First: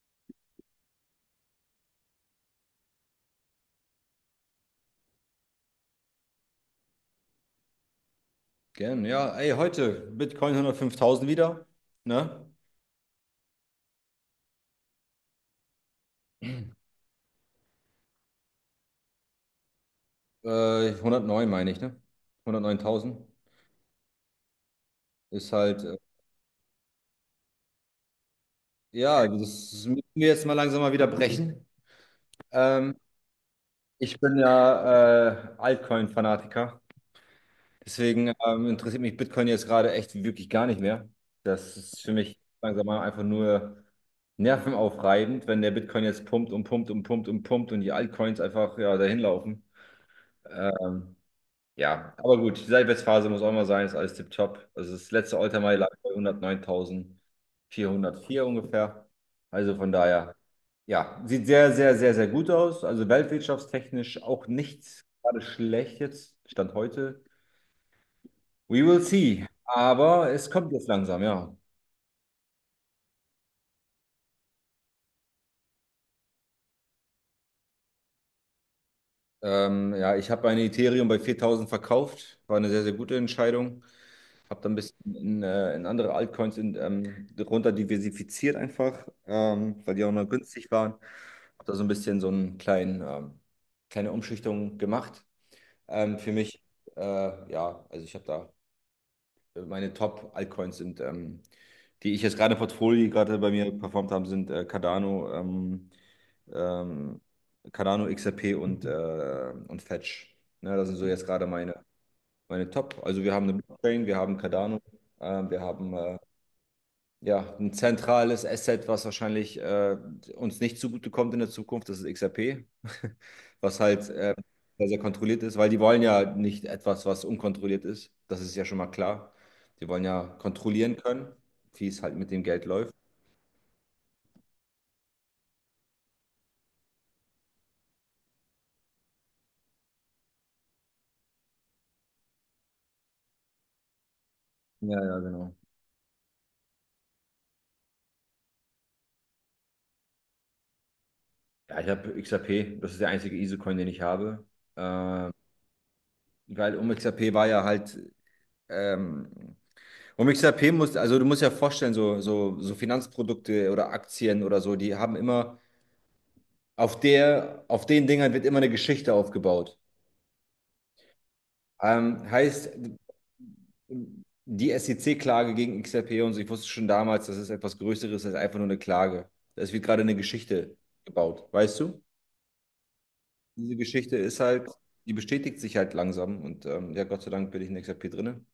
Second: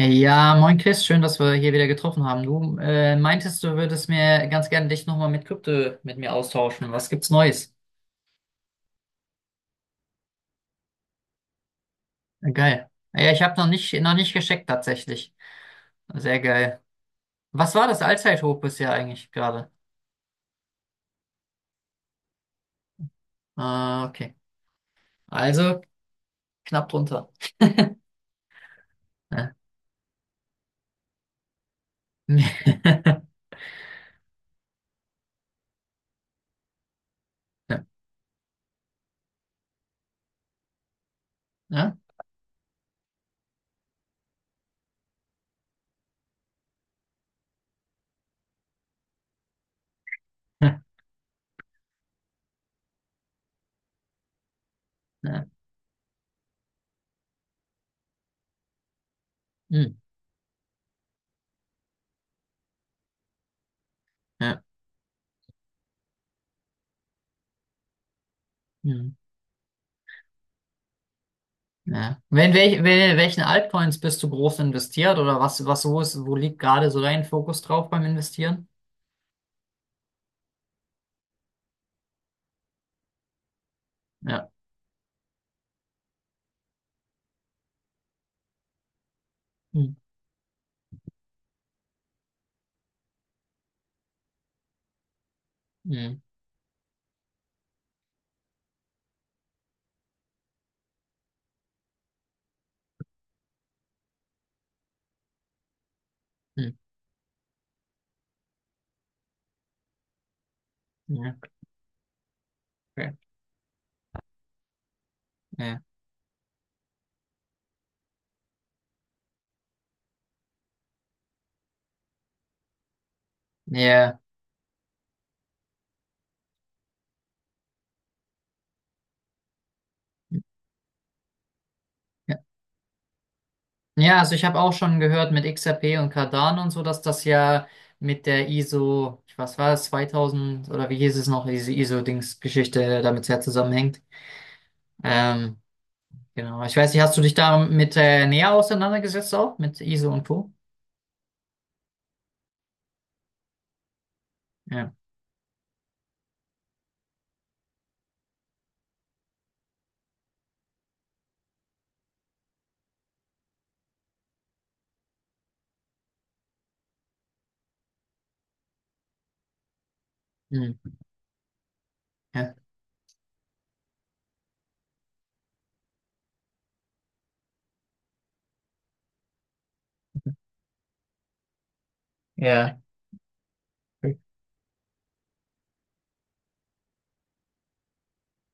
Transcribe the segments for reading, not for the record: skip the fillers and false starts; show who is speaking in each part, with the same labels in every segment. Speaker 1: Ja, moin Chris, schön, dass wir hier wieder getroffen haben. Du meintest, du würdest mir ganz gerne dich nochmal mit Krypto mit mir austauschen. Was gibt's Neues?
Speaker 2: Gern, ja. Ey, heute Bitcoin 105.000 wieder, ne?
Speaker 1: Geil. Ja, ich habe noch nicht gescheckt tatsächlich. Sehr geil. Was war das Allzeithoch bisher eigentlich gerade?
Speaker 2: Äh, 109 meine ich, ne? 109.000
Speaker 1: Ah, okay.
Speaker 2: ist
Speaker 1: Also
Speaker 2: halt,
Speaker 1: knapp drunter.
Speaker 2: ja,
Speaker 1: Ja.
Speaker 2: das müssen wir jetzt mal langsam mal wieder brechen. Ähm, ich bin ja Altcoin-Fanatiker,
Speaker 1: Ja.
Speaker 2: deswegen interessiert mich Bitcoin jetzt gerade echt wirklich gar nicht mehr. Das
Speaker 1: Ja.
Speaker 2: ist für mich langsam mal einfach nur nervenaufreibend, wenn der Bitcoin jetzt pumpt und pumpt und pumpt und pumpt und die Altcoins einfach ja dahin laufen. Ähm, Ja, aber gut, die Seitwärtsphase muss auch mal sein, ist alles tipptopp. Also das letzte
Speaker 1: Ja.
Speaker 2: All-Time-High lag bei 109.404 ungefähr. Also
Speaker 1: Hm.
Speaker 2: von daher, ja, sieht sehr, sehr, sehr, sehr gut aus. Also weltwirtschaftstechnisch auch
Speaker 1: Ja.
Speaker 2: nicht gerade schlecht jetzt, Stand heute. We will
Speaker 1: Hm.
Speaker 2: see. Aber es kommt jetzt langsam, ja.
Speaker 1: Ja. Wenn, welch, wel- welchen Altcoins bist du groß investiert oder was so ist, wo liegt gerade so dein Fokus drauf beim Investieren?
Speaker 2: Ja, ich habe meine Ethereum bei 4.000 verkauft. War eine sehr, sehr gute Entscheidung.
Speaker 1: Ja.
Speaker 2: Habe dann ein bisschen in, in andere Altcoins in, runter diversifiziert einfach,
Speaker 1: Hm.
Speaker 2: weil die auch noch günstig waren. Habe da so ein bisschen so einen kleine Umschichtung gemacht
Speaker 1: Hm,
Speaker 2: für mich. Ja, also ich habe da meine Top-Altcoins sind, die ich jetzt gerade im Portfolio, die gerade bei mir performt haben, sind Cardano,
Speaker 1: hm,
Speaker 2: ähm, XRP und und Fetch. Ne, das sind so jetzt
Speaker 1: ja,
Speaker 2: gerade meine Top.
Speaker 1: okay.
Speaker 2: Also wir haben eine Blockchain, wir haben Cardano, wir
Speaker 1: Ja,
Speaker 2: haben ja ein zentrales Asset, was wahrscheinlich uns nicht zugutekommt in der Zukunft, das ist XRP, was halt
Speaker 1: ja,
Speaker 2: sehr, sehr kontrolliert ist, weil die wollen ja nicht etwas, was unkontrolliert ist. Das ist ja schon mal klar. Die wollen ja kontrollieren können, wie es halt mit
Speaker 1: ja.
Speaker 2: dem Geld läuft.
Speaker 1: Ja, also ich habe auch schon gehört mit XRP und Cardano und so, dass das ja mit der ISO, ich was war das, 2000 oder wie hieß es noch, diese ISO-Dings-Geschichte damit sehr zusammenhängt.
Speaker 2: Ja, ja, genau.
Speaker 1: Ähm, genau, ich weiß nicht, hast du dich damit näher auseinandergesetzt auch mit ISO und Co.?
Speaker 2: Ja, ich habe XRP, das ist der einzige ISO-Coin, den ich habe.
Speaker 1: Ja,
Speaker 2: Ähm, Weil um XRP war ja halt ähm, Und mit XRP musst, also du musst ja vorstellen, so Finanzprodukte oder Aktien oder so, die haben immer, auf den Dingern wird immer eine Geschichte aufgebaut.
Speaker 1: hm, ja,
Speaker 2: Heißt, die SEC-Klage gegen XRP und so, ich wusste schon damals, das ist etwas Größeres als einfach nur eine Klage. Es wird gerade eine Geschichte gebaut, weißt du?
Speaker 1: ja,
Speaker 2: Diese Geschichte ist halt, die bestätigt sich halt langsam und ja, Gott sei Dank bin ich in XRP drinne.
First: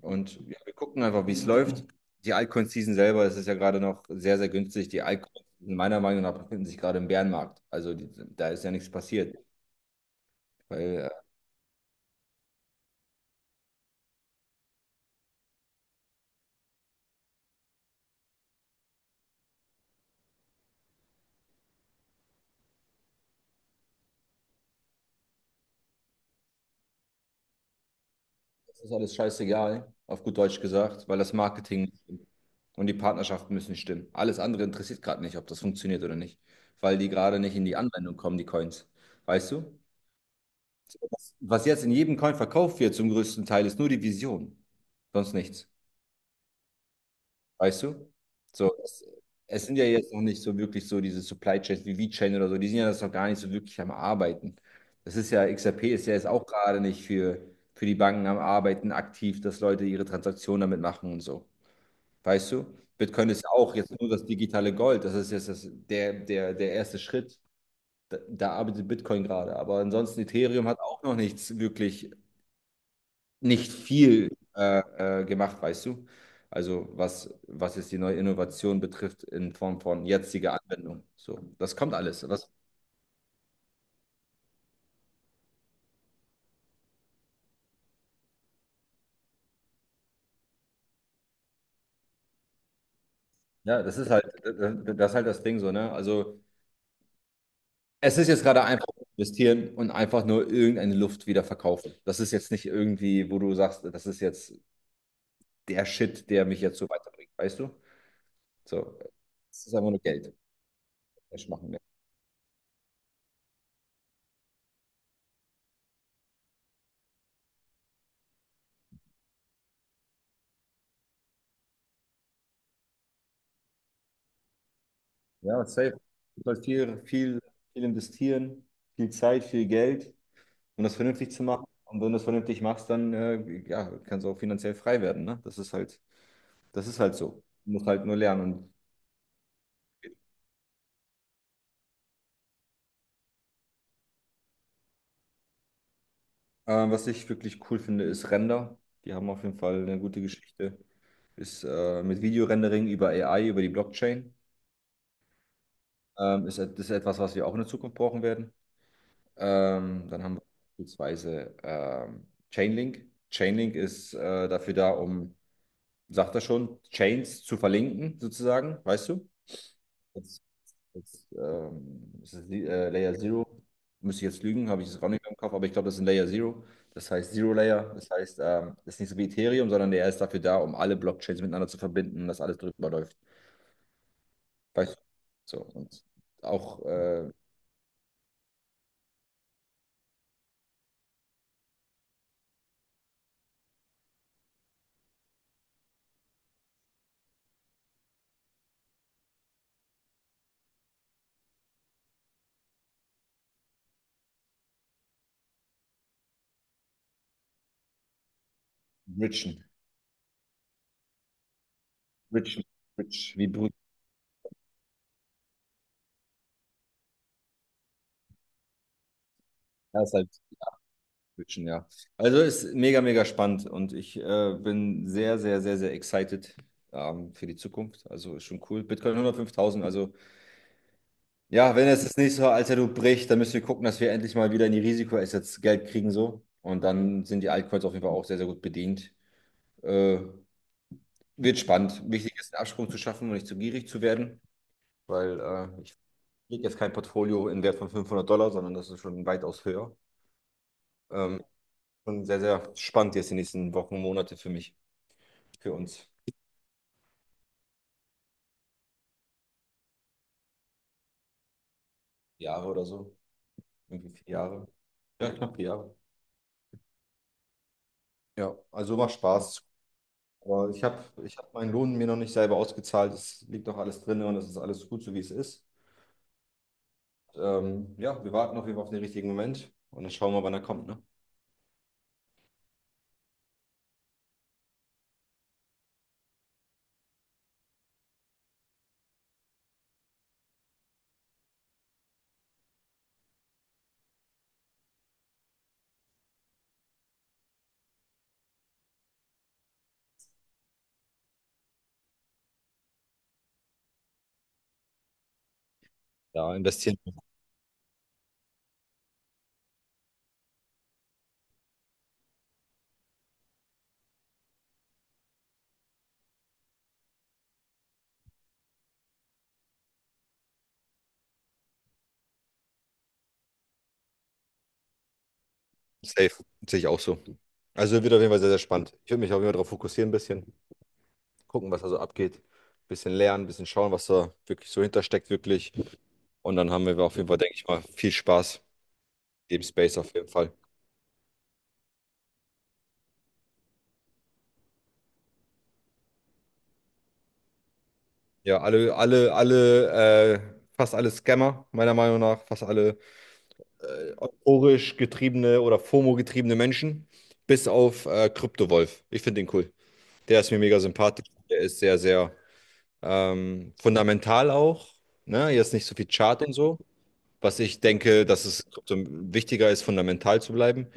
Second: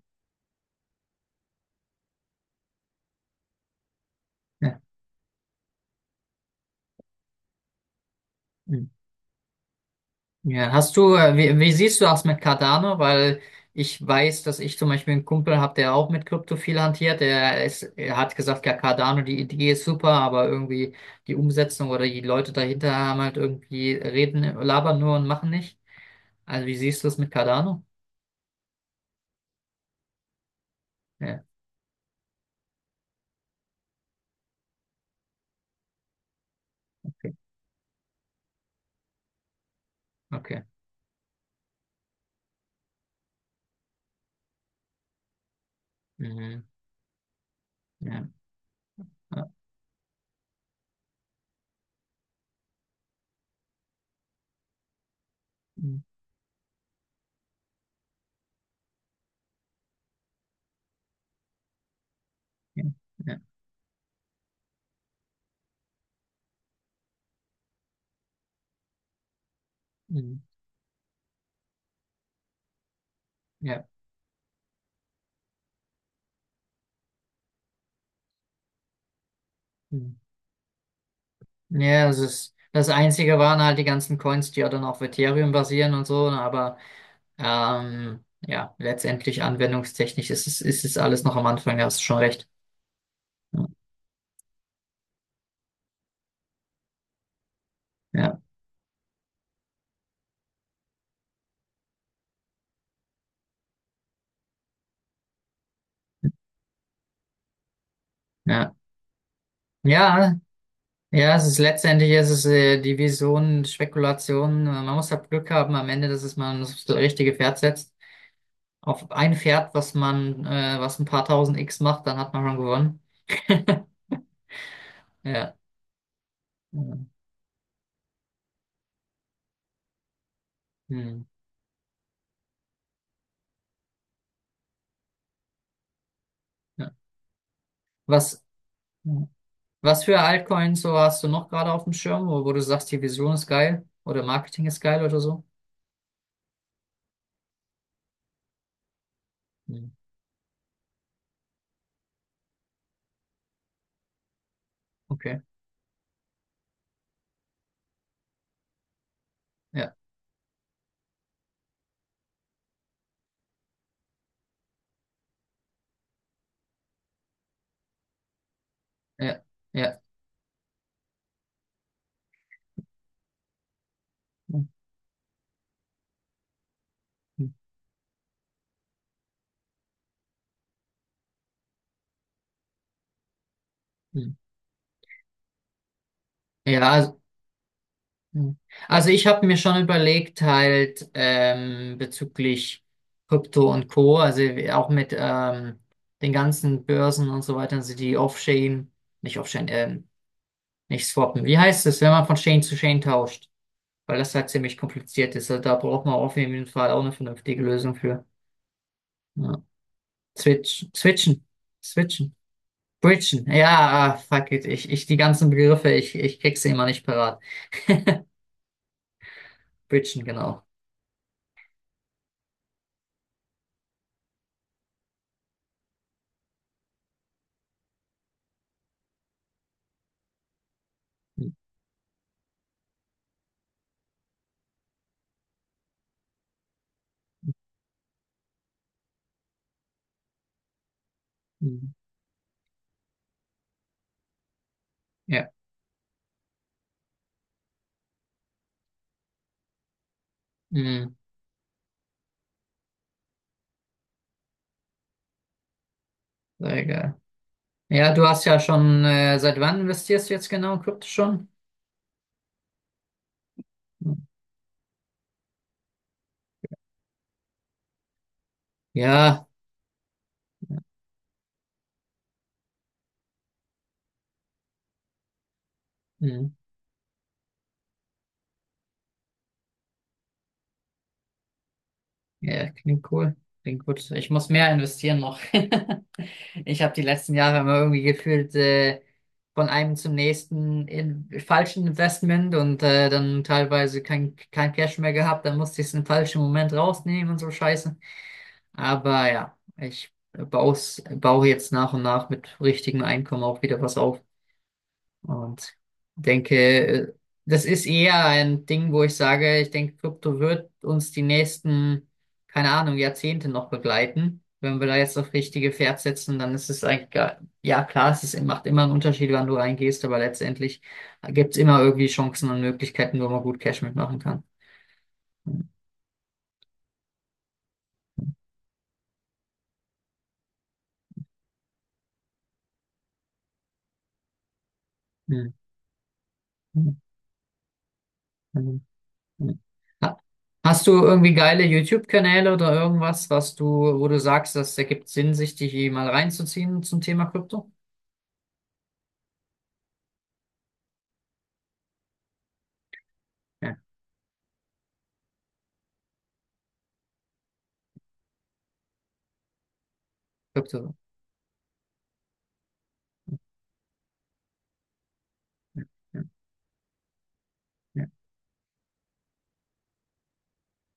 Speaker 2: Und ja, wir gucken einfach, wie es läuft. Die Altcoin-Season selber, das ist ja gerade noch sehr, sehr
Speaker 1: ja.
Speaker 2: günstig. Die Altcoins, meiner Meinung nach, befinden sich gerade im Bärenmarkt. Also die, da ist ja
Speaker 1: Ja.
Speaker 2: nichts passiert.
Speaker 1: Ja, hast
Speaker 2: Weil
Speaker 1: du, äh, wie siehst du das mit Cardano? Weil ich weiß, dass ich zum Beispiel einen Kumpel habe, der auch mit Krypto viel hantiert. Er hat gesagt, ja, Cardano, die Idee ist super, aber irgendwie die Umsetzung oder die Leute dahinter haben halt irgendwie reden, labern nur und machen nicht. Also wie siehst du das mit Cardano?
Speaker 2: das ist alles scheißegal, auf gut Deutsch gesagt, weil das
Speaker 1: Ja,
Speaker 2: Marketing und die Partnerschaften müssen stimmen. Alles andere interessiert gerade nicht, ob das funktioniert oder nicht, weil die
Speaker 1: okay.
Speaker 2: gerade nicht in die Anwendung kommen, die Coins. Weißt du?
Speaker 1: Okay.
Speaker 2: Was jetzt in jedem Coin verkauft wird zum größten Teil, ist nur die Vision, sonst nichts.
Speaker 1: Mhm.
Speaker 2: Weißt du?
Speaker 1: Ja.
Speaker 2: So, es,
Speaker 1: Ja.
Speaker 2: es sind ja jetzt noch nicht so wirklich so diese Supply Chains wie VeChain oder so, die sind ja das noch gar nicht so wirklich am Arbeiten. Das ist ja, XRP
Speaker 1: Mhm.
Speaker 2: ist ja jetzt auch gerade nicht für die Banken am Arbeiten aktiv, dass Leute ihre Transaktionen damit machen und so. Weißt du?
Speaker 1: Ja.
Speaker 2: Bitcoin
Speaker 1: Ja.
Speaker 2: ist ja auch jetzt nur das digitale Gold, das ist jetzt der erste Schritt. Da arbeitet Bitcoin gerade, aber ansonsten
Speaker 1: Mhm.
Speaker 2: Ethereum hat auch noch nichts wirklich nicht
Speaker 1: Ja.
Speaker 2: viel gemacht, weißt du? Also was jetzt die neue Innovation betrifft in Form von
Speaker 1: Mhm.
Speaker 2: jetziger Anwendung. So, das kommt
Speaker 1: Ja, das
Speaker 2: alles. Das,
Speaker 1: ist, das Einzige waren halt die ganzen Coins, die ja dann auf Ethereum basieren und so, ne, aber ja, letztendlich anwendungstechnisch ist es alles noch am Anfang, da hast du schon recht.
Speaker 2: ja, das ist halt, das ist halt das Ding so, ne? Also es ist
Speaker 1: Ja,
Speaker 2: jetzt gerade einfach investieren und einfach nur irgendeine Luft wieder verkaufen. Das ist jetzt nicht irgendwie, wo du sagst, das ist jetzt der Shit, der mich jetzt so weiterbringt, weißt du?
Speaker 1: ja.
Speaker 2: So, es ist einfach nur Geld.
Speaker 1: Ja, ja, es
Speaker 2: Cash
Speaker 1: ist
Speaker 2: machen wir.
Speaker 1: letztendlich ist es die Vision, Spekulation. Man muss halt Glück haben am Ende, dass es man das richtige Pferd setzt. Auf ein Pferd, was was ein paar tausend X macht, dann hat man schon gewonnen. Ja.
Speaker 2: Ja, safe. Du sollst viel,
Speaker 1: Hm.
Speaker 2: viel, viel investieren, viel Zeit, viel Geld, um das
Speaker 1: Hm.
Speaker 2: vernünftig zu machen. Und wenn du es vernünftig machst, dann ja, kannst du auch finanziell frei werden. Ne? Das ist halt, das
Speaker 1: Ja.
Speaker 2: ist halt so. Du musst halt nur
Speaker 1: Was,
Speaker 2: lernen. Und
Speaker 1: was für Altcoins so hast du noch gerade auf dem Schirm, wo du sagst, die Vision ist geil oder Marketing ist geil oder so?
Speaker 2: was ich wirklich cool finde, ist Render. Die haben auf jeden Fall
Speaker 1: Hm.
Speaker 2: eine gute Geschichte. Ist mit Videorendering über AI, über die Blockchain.
Speaker 1: Okay.
Speaker 2: Das ist etwas, was wir auch in der Zukunft brauchen werden.
Speaker 1: Ja.
Speaker 2: Dann haben wir beispielsweise Chainlink. Chainlink ist dafür da, um, sagt er schon, Chains zu verlinken, sozusagen, weißt du?
Speaker 1: Ja, ja.
Speaker 2: Das ist Layer Zero. Müsste ich jetzt lügen, habe ich es auch nicht mehr im Kopf, aber ich glaube, das ist ein Layer Zero. Das heißt Zero Layer. Das heißt, das ist nicht so wie Ethereum, sondern der ist dafür da, um alle Blockchains miteinander zu verbinden und dass alles drüber läuft. Weißt du? So. Und auch
Speaker 1: Ja, also ich habe mir schon überlegt, halt bezüglich Krypto und Co., also auch mit den ganzen Börsen und so weiter, also die Off-Chain, nicht Off-Chain, ähm, nicht swappen. Wie heißt es, wenn man von Chain zu Chain tauscht? Weil das halt ziemlich kompliziert ist. Also da braucht man auf jeden Fall auch eine vernünftige Lösung für. Ja.
Speaker 2: Richen.
Speaker 1: Switch, switchen,
Speaker 2: Richen. Rich. Wie
Speaker 1: bridgen.
Speaker 2: Brü-
Speaker 1: Ja, ah, fuck it. Die ganzen Begriffe, ich krieg sie immer nicht parat.
Speaker 2: Ja, ist
Speaker 1: Bridgen,
Speaker 2: halt
Speaker 1: genau.
Speaker 2: Richen, ja. Also ist mega, mega spannend und ich bin sehr, sehr, sehr, sehr excited für die Zukunft. Also ist schon cool. Bitcoin 105.000, also.
Speaker 1: Mhm.
Speaker 2: Ja, wenn es das nächste Alter bricht, dann müssen wir gucken, dass wir endlich mal wieder in die Risikoassets Geld kriegen so. Und dann sind die Altcoins auf jeden Fall auch sehr, sehr gut bedient. Äh, Wird
Speaker 1: Mhm.
Speaker 2: spannend. Wichtig ist, einen Absprung zu schaffen und nicht zu gierig zu werden, weil
Speaker 1: Ja,
Speaker 2: ich kriege jetzt kein Portfolio in Wert von 500 Dollar, sondern das ist schon weitaus höher.
Speaker 1: mhm.
Speaker 2: Ähm, und sehr, sehr spannend jetzt die nächsten Wochen, Monate für mich, für uns.
Speaker 1: Sehr geil. Ja, du hast ja schon, seit wann investierst du jetzt genau in Krypto schon?
Speaker 2: Jahre oder so. Irgendwie
Speaker 1: Mhm.
Speaker 2: 4 Jahre. Ja, knapp 4 Jahre. Ja, also macht
Speaker 1: Ja,
Speaker 2: Spaß. Aber ich hab meinen Lohn mir noch nicht selber ausgezahlt. Es liegt noch alles drin und es ist alles gut, so wie es ist.
Speaker 1: mhm.
Speaker 2: Ja, wir warten auf jeden Fall auf den richtigen Moment und dann schauen wir, wann er kommt, ne?
Speaker 1: Ja, klingt cool. Klingt gut. Ich muss mehr investieren noch. Ich habe die letzten Jahre immer irgendwie gefühlt, von einem zum nächsten in falschen Investment und dann teilweise kein Cash mehr gehabt, dann musste ich es im falschen Moment rausnehmen und so Scheiße. Aber ja, baue jetzt nach und nach mit richtigem Einkommen auch wieder was auf. Und
Speaker 2: Ja,
Speaker 1: denke,
Speaker 2: investieren.
Speaker 1: äh, das ist eher ein Ding, wo ich sage, ich denke, Krypto wird uns die nächsten, keine Ahnung, Jahrzehnte noch begleiten. Wenn wir da jetzt auf richtige Pferd setzen, dann ist es eigentlich, gar- ja klar, es ist, macht immer einen Unterschied, wann du reingehst, aber letztendlich gibt es immer irgendwie Chancen und Möglichkeiten, wo man gut Cash mitmachen kann.
Speaker 2: Safe. Sehe ich auch so. Also wird auf jeden Fall sehr, sehr spannend. Ich würde mich auf jeden Fall darauf fokussieren, ein bisschen gucken, was da so abgeht. Ein bisschen lernen, ein bisschen schauen, was da wirklich so hintersteckt,
Speaker 1: Hm.
Speaker 2: wirklich. Und dann haben wir auf jeden Fall, denke ich mal, viel Spaß.
Speaker 1: Hm. Hm.
Speaker 2: Dem Space auf
Speaker 1: Ha-
Speaker 2: jeden Fall.
Speaker 1: Hast du irgendwie geile YouTube-Kanäle oder irgendwas, wo du sagst, das ergibt Sinn, sich die mal reinzuziehen zum Thema Krypto?
Speaker 2: Ja, fast alle Scammer, meiner Meinung nach, fast alle
Speaker 1: Ja,
Speaker 2: euphorisch getriebene oder FOMO-getriebene Menschen, bis auf Kryptowolf. Ich finde den cool. Der ist mir mega
Speaker 1: Krypto.
Speaker 2: sympathisch. Der ist sehr, sehr fundamental auch. Ne? Hier ist
Speaker 1: Ja,
Speaker 2: nicht so viel
Speaker 1: ja,
Speaker 2: Chart und so, was ich
Speaker 1: ja.
Speaker 2: denke, dass es Krypto wichtiger ist, fundamental zu bleiben.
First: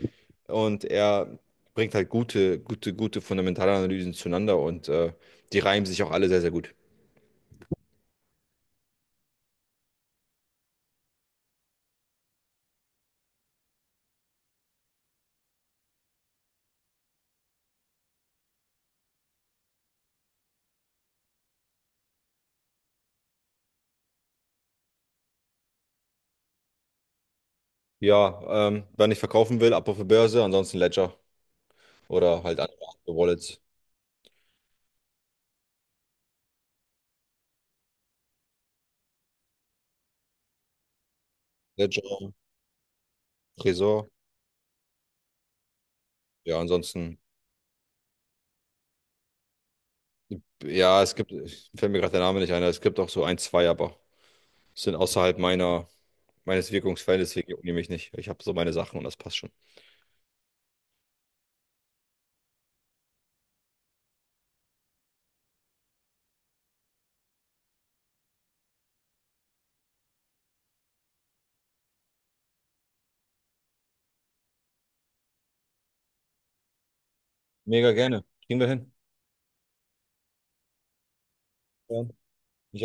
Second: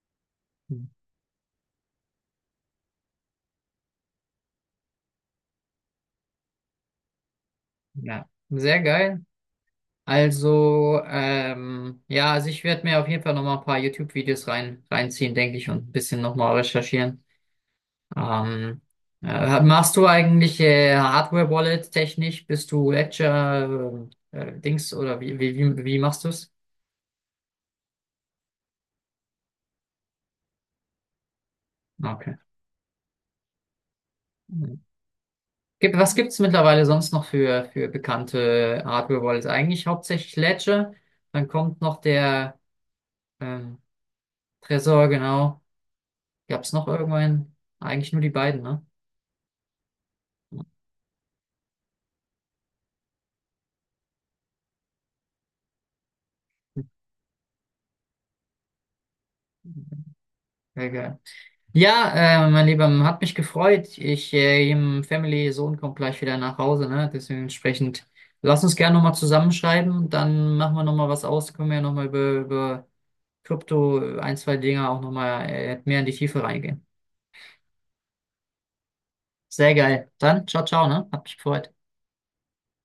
Speaker 1: Hm.
Speaker 2: Und er bringt halt gute, gute, gute fundamentale Analysen zueinander und die reimen sich auch alle sehr, sehr gut.
Speaker 1: Ja, sehr geil. Also, ja, also ich werde mir auf jeden Fall nochmal ein paar YouTube-Videos reinziehen, denke ich, und ein bisschen nochmal recherchieren. Ähm, machst du eigentlich Hardware-Wallet technisch? Bist du Ledger, Dings oder wie machst du es?
Speaker 2: Ja, wenn ich verkaufen will, ab auf die Börse, ansonsten Ledger
Speaker 1: Okay.
Speaker 2: oder halt andere Wallets.
Speaker 1: Mhm. Gibt, was gibt es mittlerweile sonst noch für bekannte Hardware-Wallets? Eigentlich hauptsächlich Ledger. Dann kommt noch
Speaker 2: Ledger,
Speaker 1: der ähm,
Speaker 2: Tresor.
Speaker 1: Trezor, genau.
Speaker 2: Ja,
Speaker 1: Gab es noch
Speaker 2: ansonsten,
Speaker 1: irgendwann? Eigentlich nur die beiden, ne?
Speaker 2: ja, es gibt, fällt mir gerade der Name nicht ein, aber es gibt auch so ein, zwei, aber sind außerhalb meines Wirkungsfeldes, deswegen jucken die mich nicht. Ich habe so meine Sachen und das passt schon.
Speaker 1: Sehr geil. Ja, mein Lieber, hat mich gefreut. Im Family Sohn kommt gleich wieder nach Hause, ne? Deswegen entsprechend, lass uns gerne nochmal zusammenschreiben. Dann machen wir nochmal was aus. Können wir ja nochmal über Krypto ein, zwei Dinge auch nochmal mehr in die Tiefe reingehen.
Speaker 2: Mega gerne. Kriegen wir hin.
Speaker 1: Sehr geil. Dann, ciao, ciao, ne? Hab mich gefreut.
Speaker 2: Ja. Ich